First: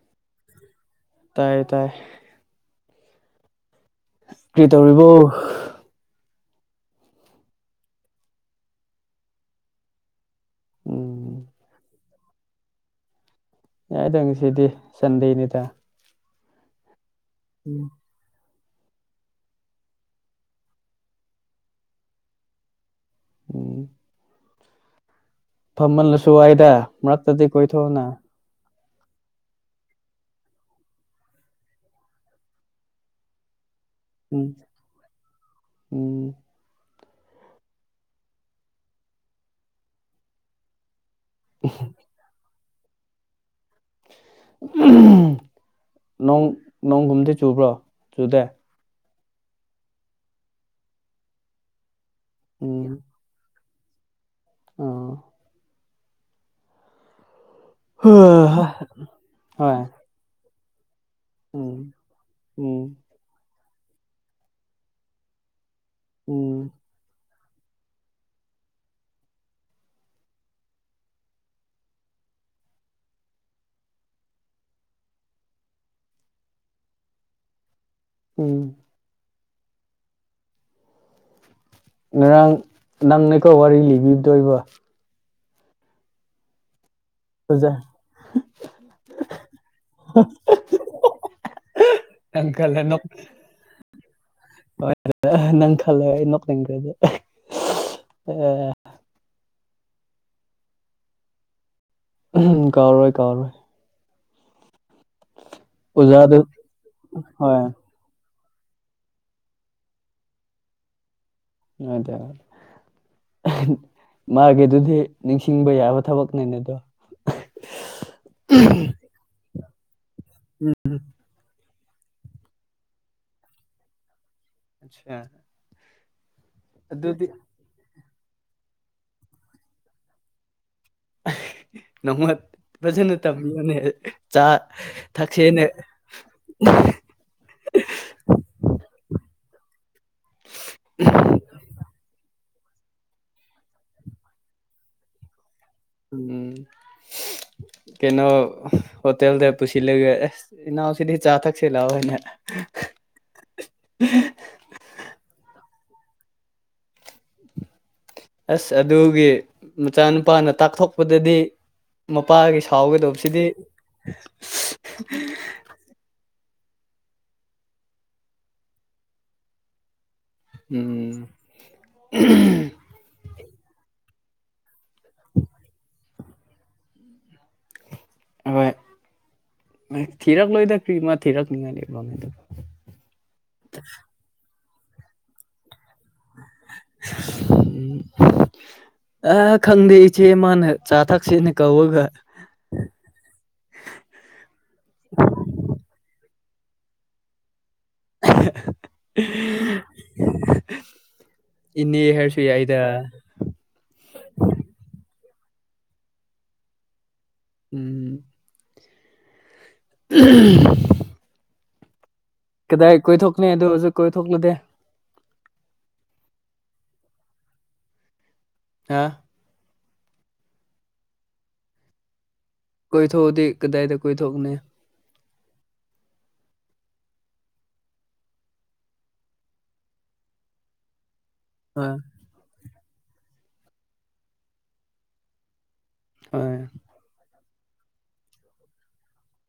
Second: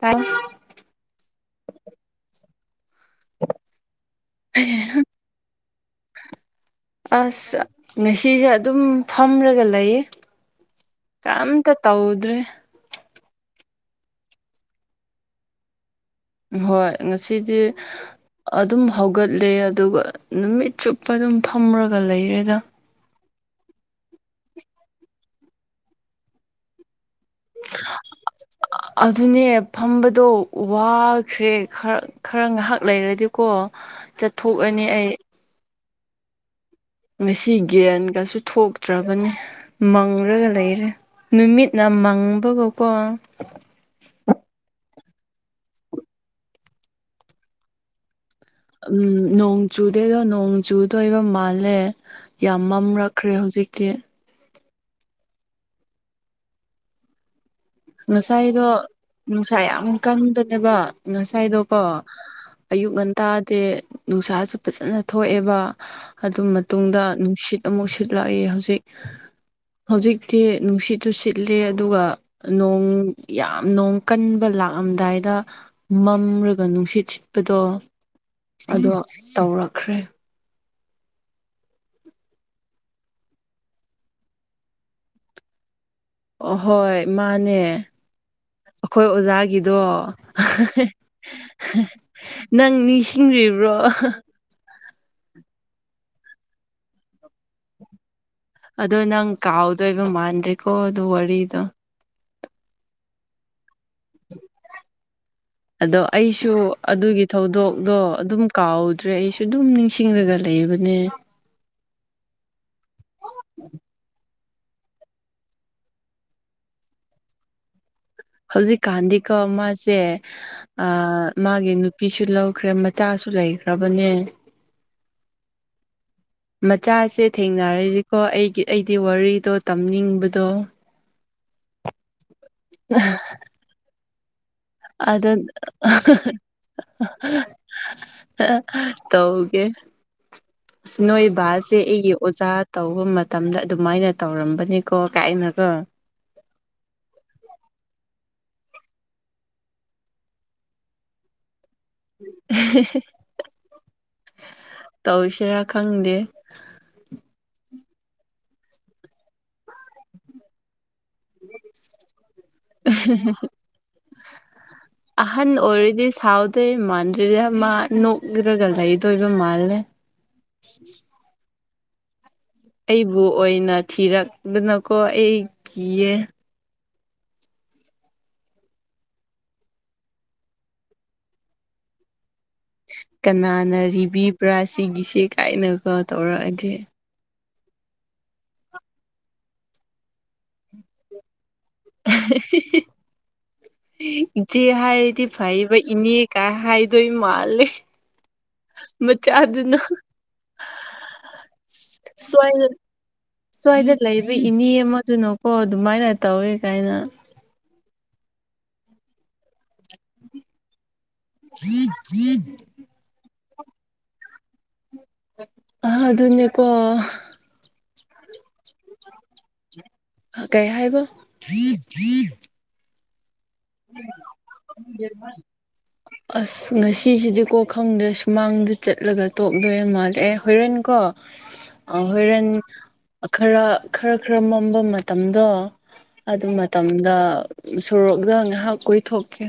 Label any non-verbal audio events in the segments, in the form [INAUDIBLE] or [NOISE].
ꯇꯥꯏ ꯇꯥꯏꯌꯦ ꯇꯥꯏ ꯍ ꯀꯔꯤ ꯇꯧꯔꯤꯕꯣ ꯑꯁ ꯉꯁꯤꯁꯦ ꯑꯗꯨꯝ ꯐꯝꯔꯒ ꯂꯩꯌꯦ ꯎꯝ ꯀꯝꯇ ꯇꯧꯗ꯭ꯔꯦ ꯌꯥꯏꯗꯪ ꯁꯤꯗꯤ ꯁꯟꯗꯦꯅꯤꯗ ꯍꯣꯏ ꯉꯁꯤꯗꯤ ꯎꯝ ꯑꯗꯨꯝ ꯍꯧꯒꯠꯂꯦ ꯑꯗꯨꯒ ꯅꯨꯃꯤꯠ ꯆꯨꯞꯄ ꯑꯗꯨꯝ ꯐꯝꯔꯒ ꯂꯩꯔꯦꯗ ꯎꯝ ꯐꯝꯃꯜꯂꯁꯨ ꯋꯥꯏꯗ ꯃꯔꯛꯇꯗꯤ ꯀꯣꯏꯊꯣꯛꯎꯅ ꯑꯗꯨꯅꯦ ꯐꯝꯕꯗꯣ ꯋꯥꯈ꯭ꯔꯦ ꯈꯔ ꯈꯔ ꯉꯥꯏꯍꯥꯛ ꯂꯩꯔꯗꯤꯀꯣ ꯎꯝ ꯆꯠꯊꯣꯛꯂꯅꯤ ꯑꯩ ꯎꯝ ꯉꯁꯤ ꯒꯟꯒꯁꯨ ꯊꯣꯛꯇ꯭ꯔꯕꯅꯤ ꯃꯪꯪꯂꯒ ꯂꯩꯔꯦ ꯅꯨꯃꯤꯠꯅ ꯃꯪꯕꯒꯀꯣ ꯅꯣꯡ ꯅꯣꯡꯒꯨꯝꯗꯤ ꯆꯨꯕ꯭ꯔꯣ ꯆꯨꯗꯦ ꯎꯝ ꯅꯣꯡ ꯆꯨꯗꯦꯗꯣ ꯅꯣꯡ ꯆꯨꯗꯣꯏꯕ ꯃꯥꯜꯂꯦ ꯌꯥꯝ ꯃꯝꯂꯛꯈ꯭ꯔꯦ ꯍꯧꯖꯤꯛ ꯀꯦ ꯑ ꯉꯁꯥꯏꯗꯣ ꯅꯨꯡꯁꯥ ꯍꯣꯏ ꯌꯥꯝ ꯀꯪꯗꯅꯦꯕ ꯉꯁꯥꯏꯗꯣꯀꯣ ꯎꯝ ꯎꯝ ꯑꯌꯨꯛ ꯉꯟ ꯇꯥꯗꯦ ꯅꯨꯡꯁꯥꯁꯨ ꯐꯖꯥꯅ ꯊꯣꯛꯑꯦꯕ ꯑꯗꯨ ꯎꯝ ꯃꯇꯨꯡꯗ ꯅꯨꯡꯁꯤꯠ ꯑꯃꯨꯛ ꯁꯤꯠꯂꯛꯏ ꯍꯧꯖꯤꯛ ꯍꯧꯖꯤꯛꯇꯤ ꯅꯨꯡꯁꯤꯠꯇꯨ ꯁꯤꯠꯂꯤ ꯑꯗꯨꯒ ꯅꯣꯡ ꯌꯥꯝ ꯅꯣꯡ ꯀꯟꯕ ꯂꯥꯛꯑꯝꯗꯥꯏꯗ ꯃꯝꯔꯒ ꯅꯨꯡꯁꯤꯠ ꯁꯤꯠꯄꯗꯣ ꯎꯝ ꯑꯗꯣ ꯇꯧꯔꯛꯈ꯭ꯔꯦ ꯉꯔꯥꯡ ꯅꯪꯅ ꯀꯣ ꯋꯥꯔꯤ ꯂꯤꯕꯤꯗꯣꯏꯕ ꯑꯍꯣꯏ ꯃꯥꯅꯦ ꯑꯣꯖꯥ ꯑꯩꯈꯣꯏ ꯑꯣꯖꯥꯒꯤꯗꯣ ꯅꯪ ꯈꯜꯂꯦ ꯅꯣꯛ ꯅꯤꯡꯁꯤꯡꯔꯤꯕ꯭ꯔꯣ [UNINTELLIGIBLE] ꯅꯪ ꯈꯜꯂꯦ ꯑꯩ ꯅꯣꯛꯅꯤꯡꯈ꯭ꯔꯦꯗ ꯑꯦ ꯑꯗꯣ ꯅꯪ ꯀꯥꯎꯗꯣꯏꯕ ꯃꯥꯟꯗ꯭ꯔꯦꯀꯣ ꯑꯗꯨ ꯋꯥꯔꯤꯗꯣ ꯎꯍꯝ ꯀꯥꯎꯔꯣꯏ ꯀꯥꯎꯔꯣꯏ ꯑꯗꯣ ꯑꯣꯖꯥꯗꯨ ꯑꯩꯁꯨ ꯑꯗꯨꯒꯤ ꯍꯣꯏ ꯊꯧꯗꯣꯛꯗꯣ ꯑꯗꯨꯝ ꯀꯥꯎꯗ꯭ꯔꯦ ꯑꯩꯁꯨ ꯑꯗꯨꯝ ꯅꯤꯡꯁꯤꯡꯂꯒ ꯂꯩꯕꯅꯦ ꯑꯗꯥ ꯃꯥꯒꯤꯗꯨꯗꯤ ꯅꯤꯡꯁꯤꯡꯕ ꯌꯥꯕ ꯊꯕꯛꯅꯦꯅꯦ ꯑꯗꯣ ꯍꯧꯖꯤꯛꯀꯥꯟꯗꯤꯀꯣ ꯃꯥꯁꯦ ꯑ ꯃꯥꯒꯤ ꯅꯨꯞ ꯐꯤꯁꯨ ꯂꯧꯈ꯭ꯔꯦ ꯃꯆꯥꯁꯨ ꯂꯩꯈ꯭ꯔꯕꯅꯦ ꯑꯆꯥ [UNINTELLIGIBLE] ꯃꯆꯥꯁꯦ ꯊꯦꯡꯅꯔꯤꯀꯣ ꯑꯩꯒꯤ ꯑꯩꯒꯤ ꯋꯥꯔꯤꯗꯣ ꯇꯝꯅꯤꯡꯕꯗꯣ ꯅꯣꯡꯃ ꯐꯖꯅ ꯇꯝꯕꯤꯌꯨꯅꯦ ꯆꯥ ꯑꯗꯣ ꯊꯛꯁꯦꯅ ꯇꯧꯒꯦ ꯁꯦ ꯅꯣꯏꯕꯁꯦ ꯑꯩꯒꯤ ꯑꯣꯖꯥ ꯇꯧꯕ ꯃꯇꯝꯗ ꯑꯗꯨꯃꯥꯏꯅ ꯇꯧꯔꯝꯕꯅꯤꯀꯣ ꯀꯥꯏꯅꯒꯣ ꯎꯝ ꯀꯩꯅꯣ ꯍꯣꯇꯦꯜꯗ ꯄꯨꯁꯤꯜꯂꯒ ꯑꯁ ꯏꯅꯥꯎꯁꯤꯗꯤ ꯆꯥ ꯊꯛ ꯊꯛꯁꯦ ꯂꯥꯛꯑꯣꯅ ꯇꯧꯁꯤꯔꯥ ꯈꯪꯗꯦ ꯑꯁ ꯑꯗꯨꯒꯤ ꯃꯆꯥꯅꯨꯄꯥꯅ ꯇꯥꯛꯊꯣꯛ ꯑꯗꯗꯤ ꯃꯄꯥꯒꯤ ꯁꯥꯎꯒꯗꯕꯁꯤꯗꯤ ꯑꯍꯟ ꯑꯣꯏꯔꯗꯤ ꯁꯥꯎꯗꯣꯏ ꯃꯥꯟꯗ꯭ꯔꯤꯗ ꯃꯥ ꯅꯣꯛ꯭ꯔꯒ ꯂꯩꯗꯣꯏꯕ ꯃꯥꯜꯂꯦ ꯎꯝ ꯑꯩꯕꯨ ꯑꯣꯏꯅ ꯊꯤꯔꯛꯗꯅꯀꯣ ꯑꯩ ꯀꯤꯌꯦ ꯍꯣꯏ ꯊꯤꯔꯛꯂꯣꯏꯗ ꯀ꯭ꯔꯤꯃ ꯊꯤꯔꯛꯅꯤꯡꯉꯥꯏꯂꯩꯕꯣ ꯀꯅꯥꯅ ꯔꯤꯕꯤꯕ꯭ꯔꯥ ꯁꯤꯒꯤꯁꯦ ꯀꯥꯏꯅꯒ ꯇꯧꯔꯛꯑꯗꯤ ꯑ ꯈꯪꯗꯦ ꯏꯆꯦ ꯃꯥꯅꯦ ꯆꯥ ꯊꯛꯁꯦꯅ ꯀꯧꯔꯒ ꯏꯆꯦ ꯍꯥꯏꯔꯗꯤ ꯐꯩꯕ ꯏꯅꯦ ꯀꯥꯏ ꯍꯥꯏꯗꯣꯏ ꯃꯥꯜꯂꯦ ꯃꯆꯥꯥꯗꯨꯅ ꯏꯅꯦ ꯍꯥꯏꯔꯁꯨ ꯌꯥꯏꯗ ꯁ꯭ꯋꯥꯏꯗ ꯂꯩꯕ ꯏꯅꯦ ꯑꯃꯥꯗꯨꯅꯀꯣ ꯑꯗꯨꯃꯥꯏꯅ ꯇꯧꯋꯦ ꯀꯥꯏꯅ ꯎꯝ ꯎꯝ [UNINTELLIGIBLE] ꯆ [UNINTELLIGIBLE] ꯀꯗꯥꯏ ꯀꯣꯏꯊꯣꯛꯅꯤ ꯑꯗꯨ ꯍꯧꯖꯤꯛ ꯀꯣꯏꯊꯣꯛꯅꯗꯦ ꯑ ꯑꯗꯨꯅꯤ ꯄꯣ ꯀ ꯀꯩ ꯍꯥꯏꯕ ꯀꯣꯏ ꯊꯣꯛꯎꯗꯤ ꯀꯗꯥꯏꯗ ꯀꯣꯏ ꯊꯣꯛꯎꯅꯦ ꯌꯦꯔꯃ ꯑꯁ ꯉꯁꯤꯁꯤꯗꯤꯀꯣ ꯈꯪꯗ ꯁꯨꯃꯥꯡꯗ ꯆꯠꯂꯒ ꯇꯣꯛꯂꯣꯏꯔ ꯃꯥꯜꯂꯦ ꯑꯦ ꯍꯣꯔꯦꯟ ꯀꯣ ꯍꯣꯏ ꯍꯣꯏꯣꯔꯦꯟ ꯈꯔ ꯈꯔ ꯈꯔ ꯃꯝꯕ ꯃꯇꯝꯗꯣ ꯑꯗꯨ ꯍꯣꯏ ꯃꯇꯝꯗ ꯁꯣꯔꯣꯛꯗ ꯉꯥꯏꯍꯥꯛ ꯀꯨꯏꯊꯣꯛꯀꯦ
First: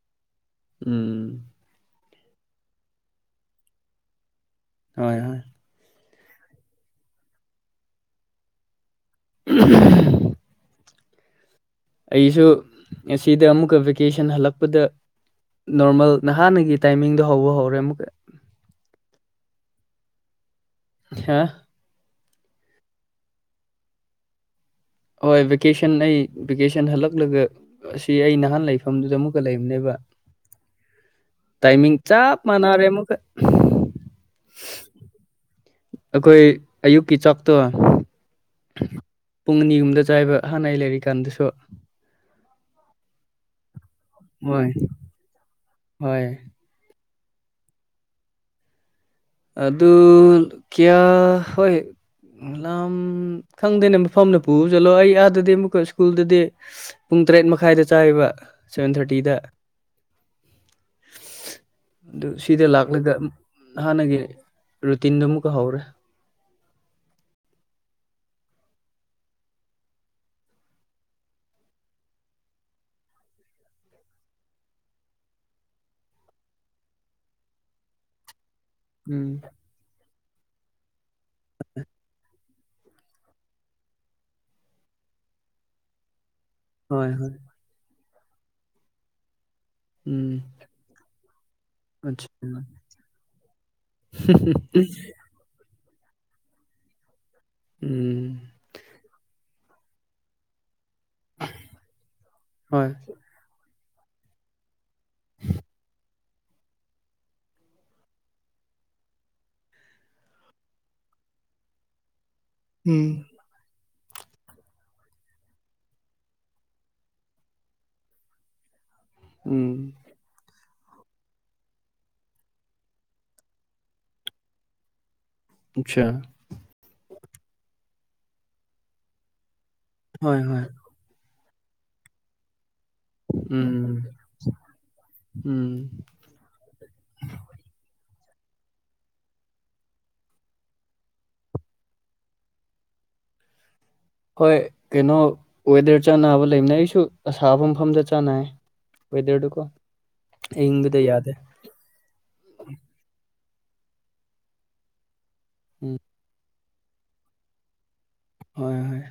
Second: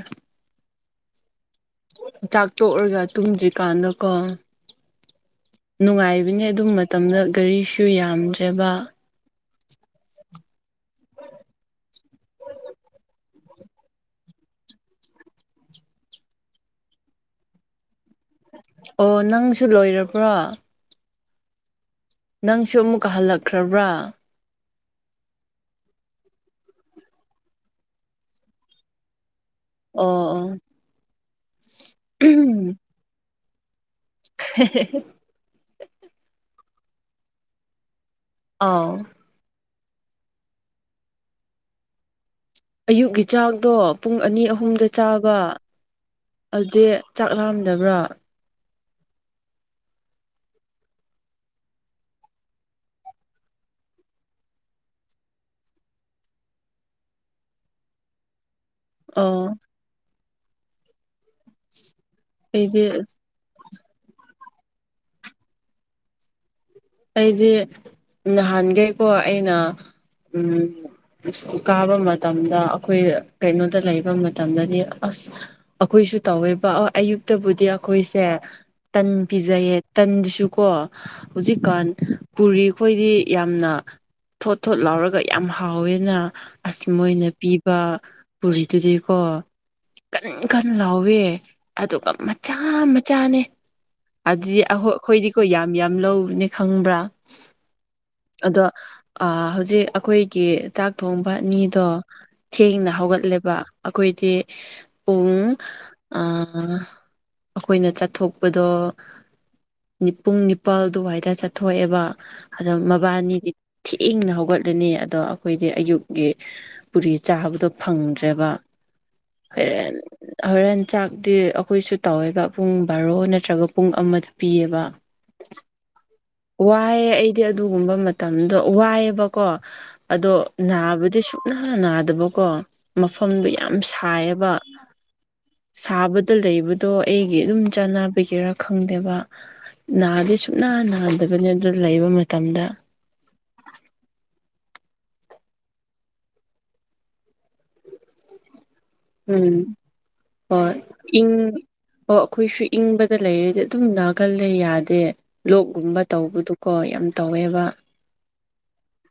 ꯎꯝ ꯆꯥꯛ ꯇꯣꯛꯔꯒ ꯇꯨꯝꯗ꯭ꯔꯤꯀꯥꯟꯗꯀꯣ ꯍꯣꯏ ꯍꯣꯏ ꯅꯨꯡꯉꯥꯏꯕꯅꯦ ꯑꯗꯨ ꯃꯇꯝꯗ ꯒꯥꯔꯤꯁꯨ ꯌꯥꯝꯗ꯭ꯔꯕ ꯎꯝ ꯑꯩꯁꯨ ꯉꯁꯤꯗ ꯑꯃꯨꯛꯀ ꯚꯦꯀꯦꯁꯟ ꯍꯜꯂꯛꯄꯗ ꯅꯣꯔꯃꯦꯜ ꯅꯍꯥꯟꯅꯒꯤ ꯇꯥꯏꯃꯤꯡꯗꯣ ꯍꯧꯕ ꯍꯧꯔꯦ ꯑꯃꯨꯛꯀ ꯑꯣ ꯅꯪꯁꯨ ꯂꯣꯏꯔꯕ꯭ꯔꯣ ꯍ ꯅꯪꯁꯨ ꯑꯃꯨꯛꯀ ꯍꯜꯂꯛꯈ꯭ꯔꯕ꯭ꯔꯥ ꯍꯣꯏ ꯚꯦꯀꯦꯁꯟ ꯑꯩ ꯚꯦꯀꯦꯁꯟ ꯍꯜꯂꯛꯂꯒ ꯑꯁꯤ ꯑꯩ ꯅꯍꯥꯟ ꯂꯩꯐꯝꯗꯨꯗ ꯑꯃꯨꯛ ꯂꯩꯕꯅꯦꯕ ꯑꯣ ꯑꯣ ꯇꯥꯏꯃꯤꯡ ꯆꯞ ꯃꯥꯟꯅꯔꯦ ꯑꯃꯨꯛꯀ [UNINTELLIGIBLE] ꯑꯩꯈꯣꯏ ꯑꯌꯨꯛꯀꯤ ꯆꯥꯛꯇꯣ ꯑꯥꯎ ꯄꯨꯡ ꯑꯅꯤꯒꯨꯝꯗ ꯆꯥꯏꯕ ꯍꯥꯟꯅ ꯂꯩꯔꯤꯀꯥꯟꯗꯁꯨ ꯑꯌꯨꯛꯀꯤ ꯆꯥꯛꯗꯣ ꯄꯨꯡ ꯑꯅꯤ ꯍꯣꯏ ꯑꯍꯨꯝꯗ ꯆꯥꯕ ꯍꯣꯏ ꯑꯗꯨꯗꯤ ꯆꯥꯛ ꯂꯥꯛꯝꯗꯕ꯭ꯔꯣ ꯑꯗꯨ ꯀꯌꯥ ꯍꯣꯏ ꯎ ꯂ ꯈꯪꯗꯦꯅꯦ ꯃꯐꯝꯅ ꯄꯨ ꯆꯠꯂꯣ ꯑꯩ ꯑꯥꯗꯗꯤ ꯑꯃꯨꯛꯀ ꯏꯁ꯭ꯀꯨꯜꯗꯗꯤ ꯄꯨꯡ ꯇꯔꯦꯠ ꯃꯈꯥꯏꯗ ꯆꯥꯕ ꯁꯚꯦꯟ ꯊꯥꯔꯇꯤꯗ ꯑꯣ ꯑꯗꯨ ꯁꯤꯗ ꯑꯩꯗꯤ ꯂꯥꯛꯂꯒ ꯍꯥꯟꯅꯒꯤ ꯔꯨꯇꯤꯟꯗꯃꯨ ꯀ ꯍꯧꯔꯦ ꯑꯩꯗꯤ ꯅꯍꯥꯟꯈꯩꯀꯣ ꯑꯩꯅ ꯎꯝ ꯏꯁ꯭ꯀꯨꯜꯀꯥꯕ ꯃꯇꯝꯗ ꯑꯩꯈꯣꯏ ꯀꯩꯅꯣꯗ ꯂꯩꯕ ꯃꯇꯝꯗꯗꯤ ꯑꯁ ꯑꯩꯈꯣꯏꯁꯨ ꯇꯧꯋꯦꯕ ꯑꯣ ꯑꯌꯨꯛꯇꯕꯨꯗꯤ ꯑꯩꯈꯣꯏꯁꯦ ꯇꯟ ꯎꯝ ꯄꯤꯖꯩꯌꯦ ꯇꯟꯗꯨꯁꯨꯀꯣ ꯍꯧꯖꯤꯛꯀꯥꯟ ꯄꯨꯔꯤ ꯑꯩꯈꯣꯏꯗꯤ ꯌꯥꯝꯅ ꯊꯣꯠ ꯊꯣꯠ ꯂꯥꯎꯔꯒ ꯌꯥꯝ ꯍꯥꯎꯋꯦꯅ ꯑꯁ ꯍꯣꯏ ꯃꫭꯏꯅ ꯍꯣꯏ ꯄꯤꯕ ꯄꯨꯔꯤꯗꯨꯗꯤꯀꯣ ꯀꯟ ꯎꯝ ꯀꯟ ꯂꯥꯎꯋꯦ ꯑꯗꯨꯒ ꯑꯆꯥ ꯃꯆꯥ ꯎꯝ ꯃꯆꯥꯅꯦ ꯑꯗꯨꯗꯤ ꯑꯩꯈꯣꯏꯗꯤꯀꯣ ꯌꯥꯝ ꯌꯥꯝ ꯂꯧꯕꯅꯤ ꯈꯪꯕ꯭ꯔꯥ ꯎꯝ ꯑꯗꯣ ꯑ ꯍꯧꯖꯤꯛ ꯑꯩꯈꯣꯏꯒꯤ ꯆꯥꯛ ꯊꯣꯡꯕ ꯑꯅꯤꯗꯣ ꯍꯣꯏ ꯊꯦꯡꯅ ꯍꯧꯒꯠꯂꯦꯕ ꯑꯩꯈꯣꯏꯗꯤ ꯄꯨꯡ ꯑꯩꯈꯣꯏꯅ ꯆꯠꯊꯣꯛꯄꯗꯣ ꯄꯨꯡ ꯅꯤꯄꯥꯜ ꯑꯗꯨꯋꯥꯏꯗ ꯆꯠꯊꯣꯛꯑꯦꯕ ꯑꯗꯣ ꯎꯝ ꯃꯕꯥꯅꯤꯗꯤ ꯊꯦꯡꯅ ꯍꯧꯒꯠꯂꯅꯤ ꯑꯗꯣ ꯑꯩꯈꯣꯏꯗꯤ ꯑꯌꯨꯛꯀꯤ ꯄꯨꯔꯤ ꯆꯥꯕꯗꯣ ꯐꯪꯗ꯭ꯔꯦꯕ ꯎꯝ ꯍꯣꯔꯦꯟ ꯍꯣꯔꯦꯟ ꯆꯥꯛꯇꯤ ꯑꯩꯈꯣꯏꯁꯨ ꯇꯧꯋꯦꯕ ꯄꯨꯡ ꯕꯥꯔꯣ ꯅꯠꯇ꯭ꯔꯒ ꯄꯨꯡ ꯑꯃꯗ ꯄꯤꯌꯦꯕ ꯑꯆꯥ ꯋꯥꯏꯑꯦ ꯑꯩꯗꯤ ꯑꯗꯨꯒꯨꯝꯕ ꯃꯇꯝꯗꯣ ꯋꯥꯏꯑꯦꯕꯀꯣ ꯑꯗꯣ ꯍꯣꯏ ꯍꯣꯏ ꯅꯥꯕꯗꯤ ꯁ ꯅꯥ ꯅꯥꯗꯕꯀꯣ ꯃꯐꯝꯗꯣ ꯌꯥꯝ ꯎꯝ ꯁꯥꯏꯌꯦꯕ ꯎꯝ ꯁꯥꯕ ꯇ ꯂꯩꯕꯗꯣ ꯑꯩꯒꯤ ꯑꯗꯨꯝ ꯆꯥꯟꯕꯤꯒꯦꯔꯥ ꯈꯪꯗꯦꯕ ꯅꯥꯗꯤ ꯁꯨꯅꯥ ꯅꯥꯗꯦ ꯑꯗꯨꯅꯤ ꯑꯗꯨ ꯂꯩꯕ ꯃꯇꯝꯗ ꯍꯣꯏ ꯀꯩꯅꯣ ꯋꯦꯗꯔ ꯆꯥꯟꯅꯕ ꯂꯩꯅ ꯑꯩꯁꯨ ꯑꯁꯥꯕ ꯃꯐꯝꯗ ꯆꯥꯅꯩ ꯎꯝ ꯍꯣꯏ ꯑꯌꯤꯡꯕꯗ ꯏꯪ ꯌꯥꯗꯦ ꯑꯣ ꯑꯩꯈꯣꯏꯁꯨ ꯏꯪꯕꯗ ꯂꯩꯔꯗꯤ ꯑꯗꯨꯝ ꯅꯥꯒꯜꯂꯦ ꯌꯥꯗꯦ ꯎꯝ ꯂꯣꯛꯒꯨꯝꯕ ꯇꯧꯕꯗꯨꯀꯣ ꯌꯥꯝ ꯇꯧꯋꯦꯕ ꯍꯣꯏ ꯍꯣꯏ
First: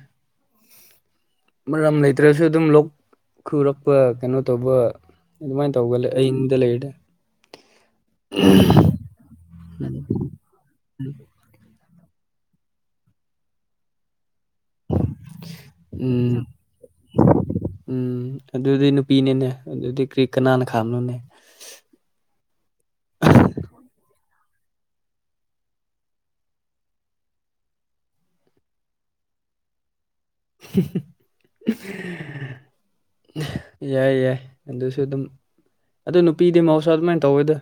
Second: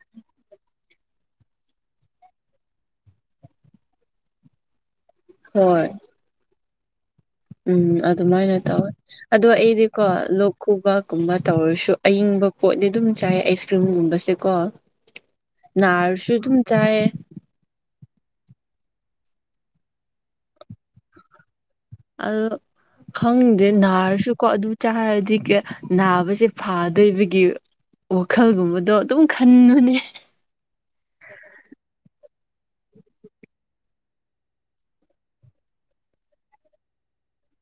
ꯃꯔꯝ ꯂꯩꯇ꯭ꯔꯁꯨ ꯑꯗꯨꯝ ꯂꯣꯛ ꯈꯨꯔꯛꯄ ꯀꯩꯅꯣ ꯇꯧꯕ ꯑꯗꯨꯃꯥꯏꯅ ꯍꯣꯏ ꯇꯧꯒꯜꯂꯦ ꯑꯩ ꯌꯨꯝꯗ ꯂꯩꯔꯗꯤ ꯎꯝ ꯑꯗꯨꯃꯥꯏꯅ ꯇꯧꯋꯦ ꯑꯗꯣ ꯑꯩꯗꯤꯀꯣ ꯂꯣꯛ ꯈꯨꯕꯥ ꯀꯨꯝꯕ ꯇꯧꯔꯁꯨ ꯑꯏꯪꯕ ꯄꯣꯠꯅꯤ ꯑꯗꯨꯝ ꯆꯥꯏ ꯑꯥꯏꯁ ꯀ꯭ꯔꯤꯝ ꯒꯨꯝꯕꯁꯦꯀꯣ ꯅꯔꯁꯨ ꯎꯝ ꯑꯗꯨꯝ ꯆꯥꯥꯏ ꯎꯝ ꯑꯗꯨꯗꯤ ꯅꯨꯄꯤꯅꯤꯅꯦ ꯑꯗꯨꯗꯤ ꯀꯔꯤ ꯀꯅꯥꯅ ꯈꯥꯝꯅꯨꯅꯦ ꯑꯗꯨ ꯈꯪꯗꯦ ꯅꯥꯔꯁꯨꯀꯣ ꯑꯗꯨ ꯆꯥꯔꯗꯤ ꯀꯩ ꯅꯥꯕꯁꯦ ꯐꯥꯗꯣꯏꯕꯒꯤ ꯋꯥꯈꯜꯒꯨꯝꯕꯗꯣ ꯑꯗꯨꯝ ꯈꯟꯕꯅꯦ [UNINTELLIGIBLE] ꯌꯥꯏ ꯌꯥꯏ ꯑꯗꯨꯁꯨ ꯑꯗꯨꯝ ꯑꯗꯣ ꯅꯨꯄꯤꯗꯤ ꯃꯍꯧꯁꯥ ꯑꯗꯨꯃꯥꯏꯅ ꯇꯧꯋꯦꯗ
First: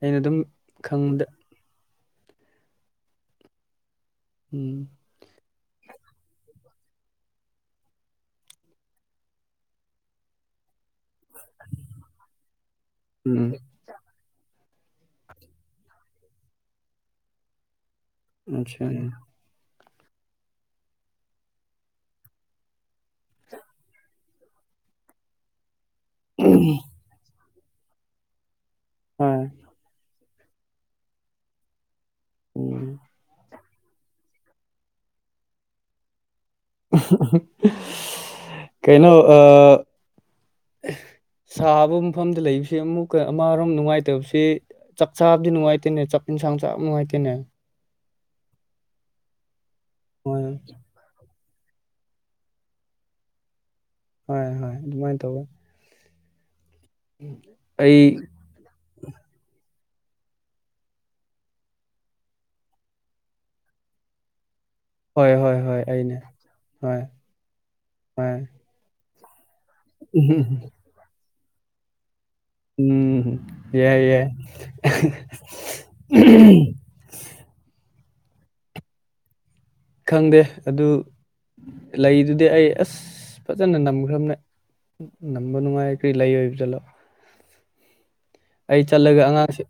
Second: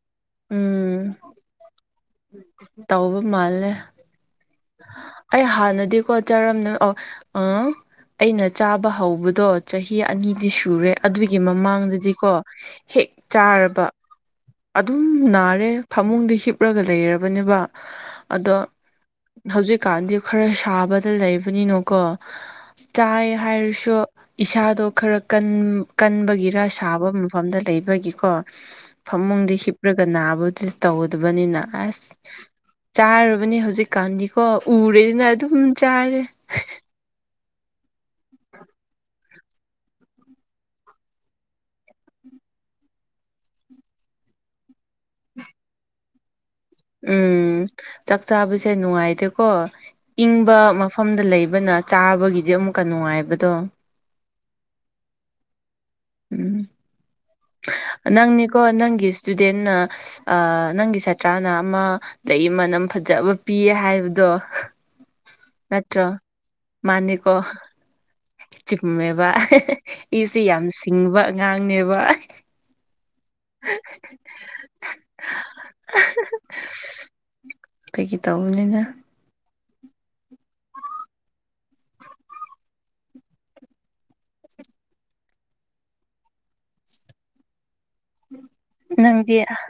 ꯑꯩꯅ ꯑꯗꯨꯝ ꯎꯝ ꯈꯪꯕꯗ ꯇꯧꯕ ꯃꯥꯜꯂꯦ ꯎꯝ ꯑꯩ ꯍꯥꯟꯅꯗꯤꯀꯣ ꯆꯥꯔꯝꯅꯦ ꯑ-ꯑ ꯑꯩꯅ ꯆꯥꯕ ꯍꯧꯕꯗꯣ ꯆꯍꯤ ꯑꯅꯤꯗꯤ ꯁꯨꯔꯦ ꯑꯗꯨꯒꯤ ꯃꯃꯥꯡꯗꯗꯤꯀꯣ ꯍꯦꯛ ꯎꯝ ꯆꯥꯔꯕ ꯑꯗꯨꯝ ꯅꯥꯔꯦ ꯐꯃꯨꯡꯗ ꯍꯤꯞꯂꯒ ꯂꯩꯔꯕꯅꯦꯕ ꯑꯗꯣ ꯑꯆꯥ ꯍꯧꯖꯤꯛꯀꯥꯟꯗꯤ ꯈꯔ ꯁꯥꯕꯗ ꯂꯩꯕꯅꯤꯅꯀꯣ ꯆꯥꯏ ꯍꯥꯏꯔꯁꯨ ꯏꯁꯥꯗꯣ ꯈꯔ ꯀꯟ ꯀꯟꯕꯒꯤꯔ ꯁꯥꯕ ꯃꯐꯝꯗ ꯂꯩꯕꯒꯤꯀꯣ ꯍꯣꯏ ꯐꯃꯨꯡꯗꯍꯤꯞ ꯆ꯭ꯔꯒ ꯅꯥꯕꯨꯗꯤ ꯇꯧꯒꯗꯕꯅꯤꯅ ꯑꯁ ꯎꯝ ꯆꯥꯔꯨꯕꯅꯦ ꯍꯧꯖꯤꯛꯀꯥꯟꯗꯤꯀꯣ ꯎꯔꯦꯗꯅ ꯑꯗꯨꯝ ꯆꯥꯔꯦ ꯀꯩꯅꯣ ꯑꯥ ꯁꯥꯕ ꯃꯐꯝꯗ ꯂꯩꯕꯁꯤ ꯑꯃꯨꯛꯀ ꯑꯃꯔꯣꯝ ꯅꯨꯡꯉꯥꯏꯇꯕꯁꯤ ꯆꯥꯛ ꯆꯥꯕꯗꯤ ꯅꯨꯡꯉꯥꯏꯇꯦꯅꯦ ꯆꯥꯛ ꯏꯟꯁꯥꯡ ꯆꯥ ꯅꯨꯡꯉꯥꯏꯇꯦꯅꯦ ꯎꯝ ꯆꯥꯛ ꯆꯥꯕꯁꯦ ꯅꯨꯡꯉꯥꯏꯇꯦꯀꯣ ꯍꯣꯏ ꯏꯪꯕ ꯃꯐꯝꯗ ꯂꯩꯕꯅ ꯆꯥꯕꯒꯤꯗꯤ ꯑꯃꯨꯛꯀ ꯅꯨꯡꯉꯥꯏꯕꯗꯣ ꯍꯣꯏ ꯍꯣꯏ ꯑꯗꯨꯃꯥꯏꯅ ꯇꯧꯋꯦ ꯎꯝ ꯑꯩ ꯅꯪꯅꯤꯀꯣ ꯅꯪꯒꯤ ꯏꯁꯇꯨꯗꯦꯟꯅ ꯅꯪꯒꯤ ꯁꯥꯇ꯭ꯔꯅ ꯑꯃ ꯂꯩꯩ ꯃꯅꯝ ꯐꯖꯕ ꯄꯤꯌꯦ ꯍꯥꯏꯕꯗꯣ ꯍꯣꯏ ꯍꯣꯏ ꯍꯣꯏ ꯅꯠꯇ꯭ꯔꯣ ꯑꯩꯅꯦ ꯍꯣꯏ ꯃꯥꯅꯤꯀꯣ ꯍꯣꯏ ꯆꯨꯝꯃꯦꯕ ꯏꯁꯦ ꯌꯥꯝ ꯁꯤꯡꯕ ꯑꯉꯥꯡꯅꯦꯕ ꯎꯝ ꯌꯥꯏ ꯌꯥꯏ ꯐꯒꯤ ꯇꯧꯕꯅꯤꯗ ꯈꯪꯗꯦ ꯑꯗꯨ ꯂꯩꯗꯨꯗꯤ ꯑꯩ ꯑꯁ ꯐꯖꯅ ꯅꯝꯈ꯭ꯔꯕꯅꯦ ꯅꯝꯕ ꯅꯨꯡꯉꯥꯏ ꯀ꯭ꯔꯤ ꯂꯩ ꯑꯣꯏꯕꯗꯠꯂꯣ ꯑꯩ ꯆꯠꯂꯒ ꯅꯪꯗꯤ ꯑꯉꯥꯡꯁꯤꯡ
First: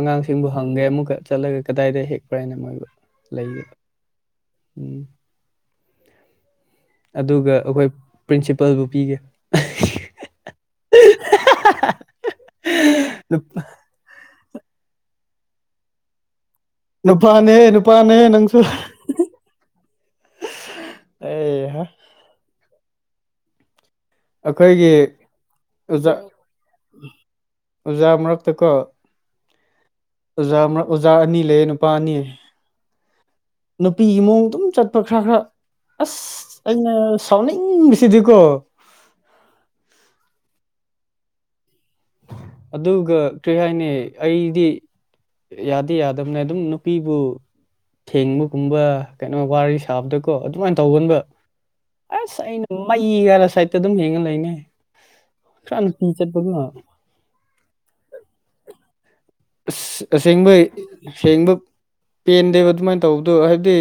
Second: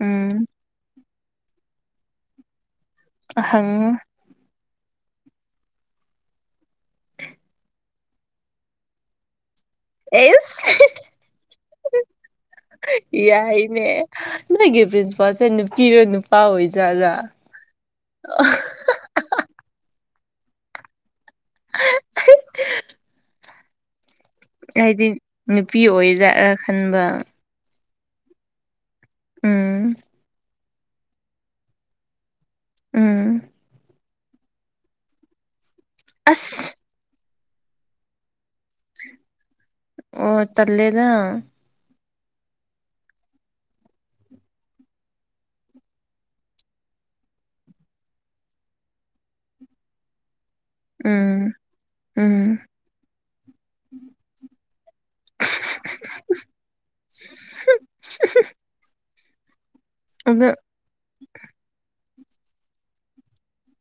ꯎꯝ ꯐꯪꯒꯦ ꯑꯃꯨꯛꯀ ꯆꯠꯂꯒ ꯀꯗꯥꯏꯗ ꯍꯦꯛꯄ꯭ꯔꯥ ꯍꯥꯏꯅ ꯃꯣꯏꯕꯨ ꯂꯩꯗꯨ ꯑꯍꯪ ꯎꯝ ꯑꯗꯨꯒ ꯑꯩꯈꯣꯏ ꯄ꯭ꯔꯤꯟꯁꯤꯄꯜꯕꯨ ꯄꯤꯒꯦ ꯑꯦꯁ ꯋꯏꯅꯦ ꯅꯣꯏꯒꯤ ꯄ꯭ꯔꯤꯟꯁꯤꯄꯥꯜꯁꯦ ꯅꯨꯄꯤꯔꯣ ꯅꯨꯄꯥꯑꯣꯖꯔ ꯅꯨꯄꯥꯅꯦ ꯅꯨꯄꯥꯅꯦ ꯅꯪꯁꯨ ꯑꯩꯍꯥ ꯑꯩꯈꯣꯏꯒꯤ ꯍꯥꯏꯗꯤ ꯅꯨꯄꯤ ꯑꯣꯖꯥ ꯑꯣꯏꯖꯠꯔꯥ ꯈꯟꯕ ꯑꯣꯖꯥ ꯃꯔꯛꯇꯀ ꯎꯝ ꯑꯣꯖꯥ ꯑꯣꯖꯥ ꯑꯅꯤ ꯂꯩ ꯅꯨꯄꯥ ꯑꯅꯤ ꯂꯩ ꯎꯝ ꯅꯨꯄꯤꯒꯤ ꯃꯑꯣꯡ ꯑꯗꯨꯝ ꯆꯠꯄ ꯈꯔ ꯈꯔ ꯑꯁ ꯑꯁ ꯑꯩ ꯁꯥꯎꯅꯤꯡ ꯁꯤꯗꯤꯀꯣ ꯑꯣ ꯇꯔꯂꯦꯗꯥ ꯑꯗꯨꯒ ꯀꯔꯤ ꯍꯥꯏꯅꯤ ꯑꯩꯗꯤ ꯌꯥꯗꯤ ꯌꯥꯗꯕꯅꯦ ꯑꯗꯨꯝ ꯅꯨꯄꯤꯕꯨ ꯊꯦꯡꯕꯒꯨꯝꯕ ꯀꯩꯅꯣ ꯋꯥꯔꯤ ꯁꯥꯕꯗꯀꯣ ꯑꯗꯨꯃꯥꯏꯅ ꯇꯧꯒꯟꯕ ꯎꯝ ꯑꯁ ꯎꯝ ꯑꯩꯅꯣ ꯃꯩ ꯀꯔꯥ ꯁꯥꯏꯠꯇ ꯑꯗꯨꯝ ꯌꯦꯉꯥ ꯂꯩꯅꯦ ꯈꯔ ꯄꯤ ꯆꯠꯄꯒ ꯑꯁ ꯑꯗꯣ ꯑꯁꯦꯡꯕ ꯑꯁꯦꯡꯕ ꯄꯦꯟꯗꯦꯕ ꯑꯗꯨꯃꯥꯏꯅ ꯇꯧꯕꯗꯣ ꯍꯥꯏꯕꯗꯤ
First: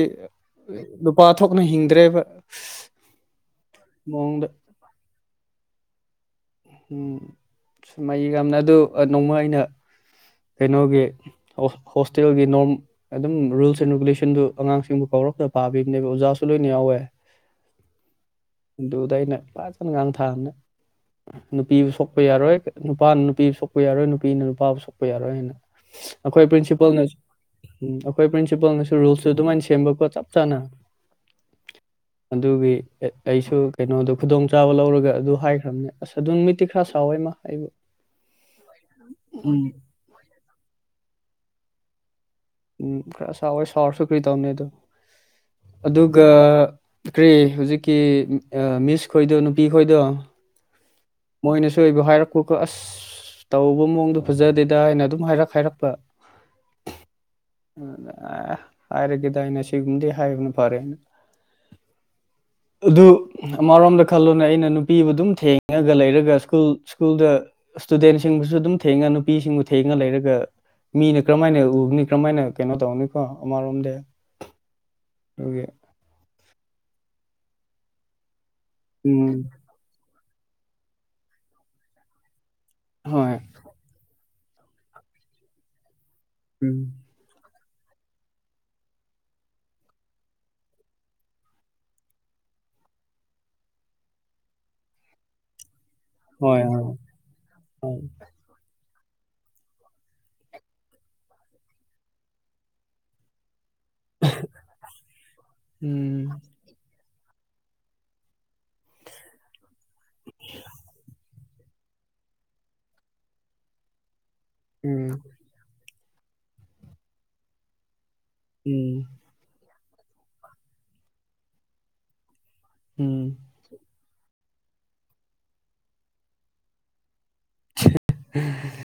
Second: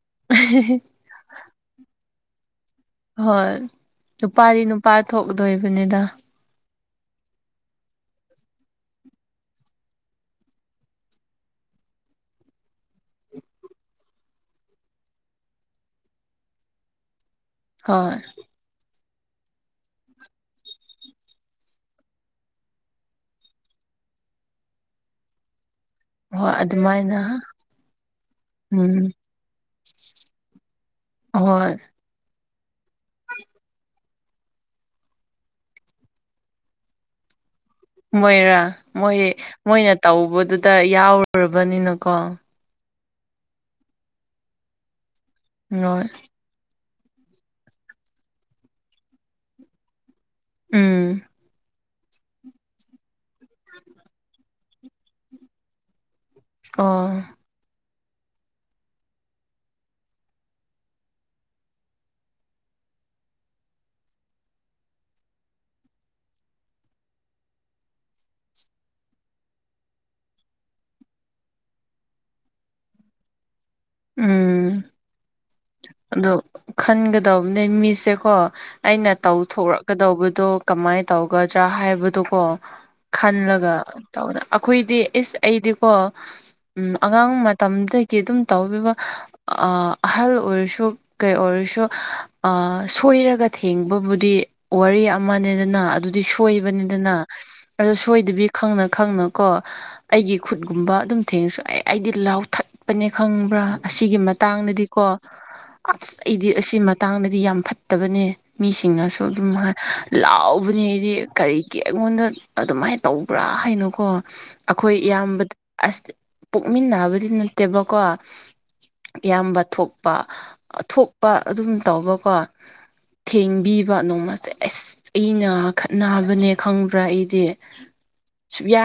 ꯂ ꯅꯨꯄꯥ ꯊꯣꯛꯅ ꯍꯤꯡꯗ꯭ꯔꯦꯕ ꯍꯣꯏ ꯃꯑꯣꯡꯗ ꯅꯨꯄꯥꯗꯤ ꯅꯨꯄꯥ ꯊꯣꯛꯗꯣꯏꯕꯅꯤꯗ ꯎꯝ ꯁꯨꯝꯃꯩ ꯌꯥꯝꯅ ꯑꯗꯨ ꯅꯣꯡꯃ ꯑꯩꯅ ꯀꯩꯅꯣꯒꯤ ꯍꯣꯁꯇꯦꯜꯒꯤ ꯅꯣꯔ ꯑꯗꯨꯝ ꯔꯨꯜꯁ ꯑꯦꯟ ꯔꯤꯒꯨꯂꯦꯁꯟꯗꯨ ꯑꯉꯥꯡꯁꯤꯡꯕꯨ ꯀꯧꯔꯛꯇꯕ ꯄꯥꯕꯤꯕꯅꯦꯕ ꯑꯣꯖꯥꯁꯨ ꯂꯣꯏꯅ ꯌꯥꯎꯋꯦ ꯍꯣꯏ ꯗꯗꯨꯗꯥꯥꯏꯅ ꯄꯖꯅꯒꯥꯡ ꯊꯅ ꯅꯨꯄꯤꯕꯨ ꯁꯣꯛꯄ ꯌꯥꯔꯣꯏ ꯅꯨꯄꯥꯅ ꯅꯨꯄꯤꯕꯨ ꯁꯣꯛꯄ ꯌꯥꯔꯣꯏ ꯅꯨꯄꯤꯅ ꯅꯨꯄꯥꯕꯨ ꯁꯣꯛꯄ ꯌꯥꯔꯣꯏ ꯍꯥꯏꯅ ꯑꯩꯈꯣꯏ ꯍꯣꯏ ꯄ꯭ꯔꯤꯟꯁꯤꯄꯥꯜꯅꯁꯨ ꯑꯗꯨꯃꯥꯏꯅ ꯎꯝ ꯑꯩꯈꯣꯏ ꯄ꯭ꯔꯤꯟꯁꯤꯄꯥꯜꯅꯁꯨ ꯎꯝ ꯔꯨꯜꯁꯁꯨ ꯑꯗꯨꯃꯥꯏꯅ ꯁꯦꯝꯕꯀꯣ ꯆꯞ ꯆꯥꯅ ꯑꯍꯣꯏ ꯑꯗꯨꯒꯤ ꯑꯩꯁꯨ ꯀꯩꯅꯣꯗꯣ ꯈꯨꯗꯣꯡꯆꯥꯥꯕ ꯂꯧꯔꯒ ꯑꯗꯨ ꯍꯥꯏꯈ꯭ꯔꯕꯅꯦ ꯑꯁ ꯑꯗꯨꯅꯨꯡꯃꯤꯇꯤ ꯈꯔ ꯁꯥꯎꯋꯦ ꯃꯥ ꯑꯩꯕꯨ ꯃꯣꯏꯔꯥ ꯃꯣꯏ ꯎꯝ ꯃꯣꯏꯅ ꯇꯧꯕꯗꯨꯗ ꯌꯥꯎꯔꯨꯔꯕꯅꯤꯅꯀꯣ ꯎꯝ ꯈꯔ ꯁꯥꯎꯋꯦ ꯁꯥꯎꯔꯁꯨ ꯀꯔꯤ ꯇꯧꯅꯤ ꯑꯗꯨ ꯍꯣꯏ ꯑꯗꯨꯒ ꯀ꯭ꯔꯤ ꯍꯧꯖꯤꯛꯀꯤ ꯃꯤꯁ ꯈꯣꯏꯗꯣ ꯅꯨꯄꯤ ꯈꯣꯏꯗꯣ ꯎꯝ ꯃꯣꯏꯅꯁꯨ ꯑꯣꯏꯕ ꯍꯥꯏꯔꯛꯄꯣꯀꯣ ꯑꯁ ꯑꯁ ꯇꯧꯕ ꯃꯑꯣꯡꯗꯣ ꯐꯖꯗꯦꯗ ꯑꯩꯅ ꯑꯗꯨꯝ ꯍꯥꯏꯔꯛ ꯍꯥꯏꯔꯛꯄ ꯑꯣ ꯍꯥꯏꯔꯒꯦꯗ ꯑꯩꯅ ꯁꯤꯒꯨꯝꯗꯤ ꯍꯥꯏꯕꯅ ꯐꯔꯦ ꯑꯩꯅ ꯑꯗꯨ ꯑꯃꯔꯣꯝꯗ ꯈꯜꯂꯨꯅꯦ ꯑꯩꯅ ꯅꯨꯄꯤꯕꯨ ꯑꯗꯨꯝ ꯊꯦꯡꯉꯤ ꯉꯥꯒ ꯂꯩꯔꯒ ꯁ꯭ꯀꯨꯜ ꯁ꯭ꯀꯨꯜꯗ ꯏꯁꯇꯨꯗꯦꯟꯁꯤꯡꯕꯨꯁꯨ ꯑꯗꯨꯝ ꯊꯦꯡꯉꯥ ꯅꯨꯄꯤꯁꯤꯡꯕꯨ ꯊꯦꯡꯉꯥ ꯂꯩꯔꯒ ꯃꯤꯅ ꯀꯔꯝꯍꯥꯏꯅ ꯎꯕꯅꯤ ꯀꯔꯝꯍꯥꯏꯅ ꯀꯩꯅꯣ ꯇꯧꯅꯤꯀꯣ ꯑꯃꯔꯣꯝꯗꯤ ꯎꯝ ꯑꯗꯨꯒꯤ ꯑꯗꯣ ꯈꯟꯒꯗꯕꯅꯦ ꯃꯤꯁꯦꯀꯣ ꯑꯩꯅ ꯎꯝ ꯇꯧꯊꯣꯔꯛ ꯀꯗꯧꯕꯗꯣ ꯀꯃꯥꯏꯅ ꯇꯧꯒꯗ꯭ꯔꯥ ꯍꯥꯏꯕꯗꯨꯀꯣ ꯍꯣꯏ ꯈꯜꯂꯒ ꯇꯧꯒꯗ ꯑꯩꯈꯣꯏꯗꯤ ꯏꯁ ꯑꯩꯗꯤꯀꯣ ꯎꯝ ꯑꯉꯥꯡ ꯃꯇꯝꯗꯒꯤ ꯑꯗꯨꯝ ꯇꯧꯕꯤꯕ ꯑꯍꯜ ꯑꯣꯏꯔꯁꯨ ꯀꯩ ꯑꯣꯏꯔꯁꯨ ꯑ ꯁꯣꯏꯔꯒ ꯊꯦꯡꯕꯕꯨꯗꯤ ꯋꯥꯔꯤ ꯑꯃꯅꯦꯗꯅ ꯑꯗꯨꯗꯤ ꯍꯣꯏ ꯍꯣꯏ ꯁꯣꯏꯕꯅꯤꯗꯅ ꯑꯗꯨ ꯍꯣꯏ ꯁꯣꯏꯗꯕꯤ ꯈꯪꯅ ꯈꯪꯅꯀꯣ ꯑꯩꯒꯤ ꯈꯨꯠꯒꯨꯝꯕ ꯑꯗꯨꯝ ꯊꯦꯡꯉꯁꯨ ꯑꯩ ꯑꯩꯗꯤ ꯂꯥꯎꯊꯠ ꯄꯅꯦ ꯈꯪꯕ꯭ꯔꯥ ꯑꯁꯤꯒꯤ ꯃꯇꯥꯡꯗꯗꯤ ꯀꯣ ꯑꯥꯠꯁ ꯎꯝ ꯑꯩꯗꯤ ꯑꯁꯤ ꯃꯇꯥꯡꯗꯗꯤ ꯌꯥꯝ ꯐꯠꯇꯕꯅꯦ ꯃꯤꯁꯤꯡꯅꯁꯨ ꯑꯗꯨꯝ ꯂꯥꯎꯕꯅꯦ ꯑꯩꯗꯤ ꯀꯔꯤꯒꯤ ꯑꯩꯉꯣꯟꯗ ꯑꯗꯨꯃꯥꯏꯅ ꯇꯧꯕ꯭ꯔꯥ ꯍꯥꯏꯅꯀꯣ ꯑꯩꯈꯣꯏ ꯎꯝ ꯏꯌꯥꯝꯕꯗ ꯑꯁ ꯄꯣꯛꯃꯤꯟꯅꯕꯗꯤ ꯅꯠꯇꯦꯕꯀꯣ ꯎꯝ ꯏꯌꯥꯝꯕ ꯊꯣꯛꯄ ꯊꯣꯛꯄ ꯑꯗꯨꯝ ꯇꯧꯕꯀꯣ ꯎꯝ ꯊꯦꯡꯕꯤꯕ ꯅꯣꯡꯃꯁꯦ ꯑꯁ ꯑꯩꯅ ꯈꯠꯅꯕꯅꯦ ꯈꯪꯕ꯭ꯔꯥ ꯑꯩꯗꯤ ꯁꯨꯛꯌꯥ [UNINTELLIGIBLE]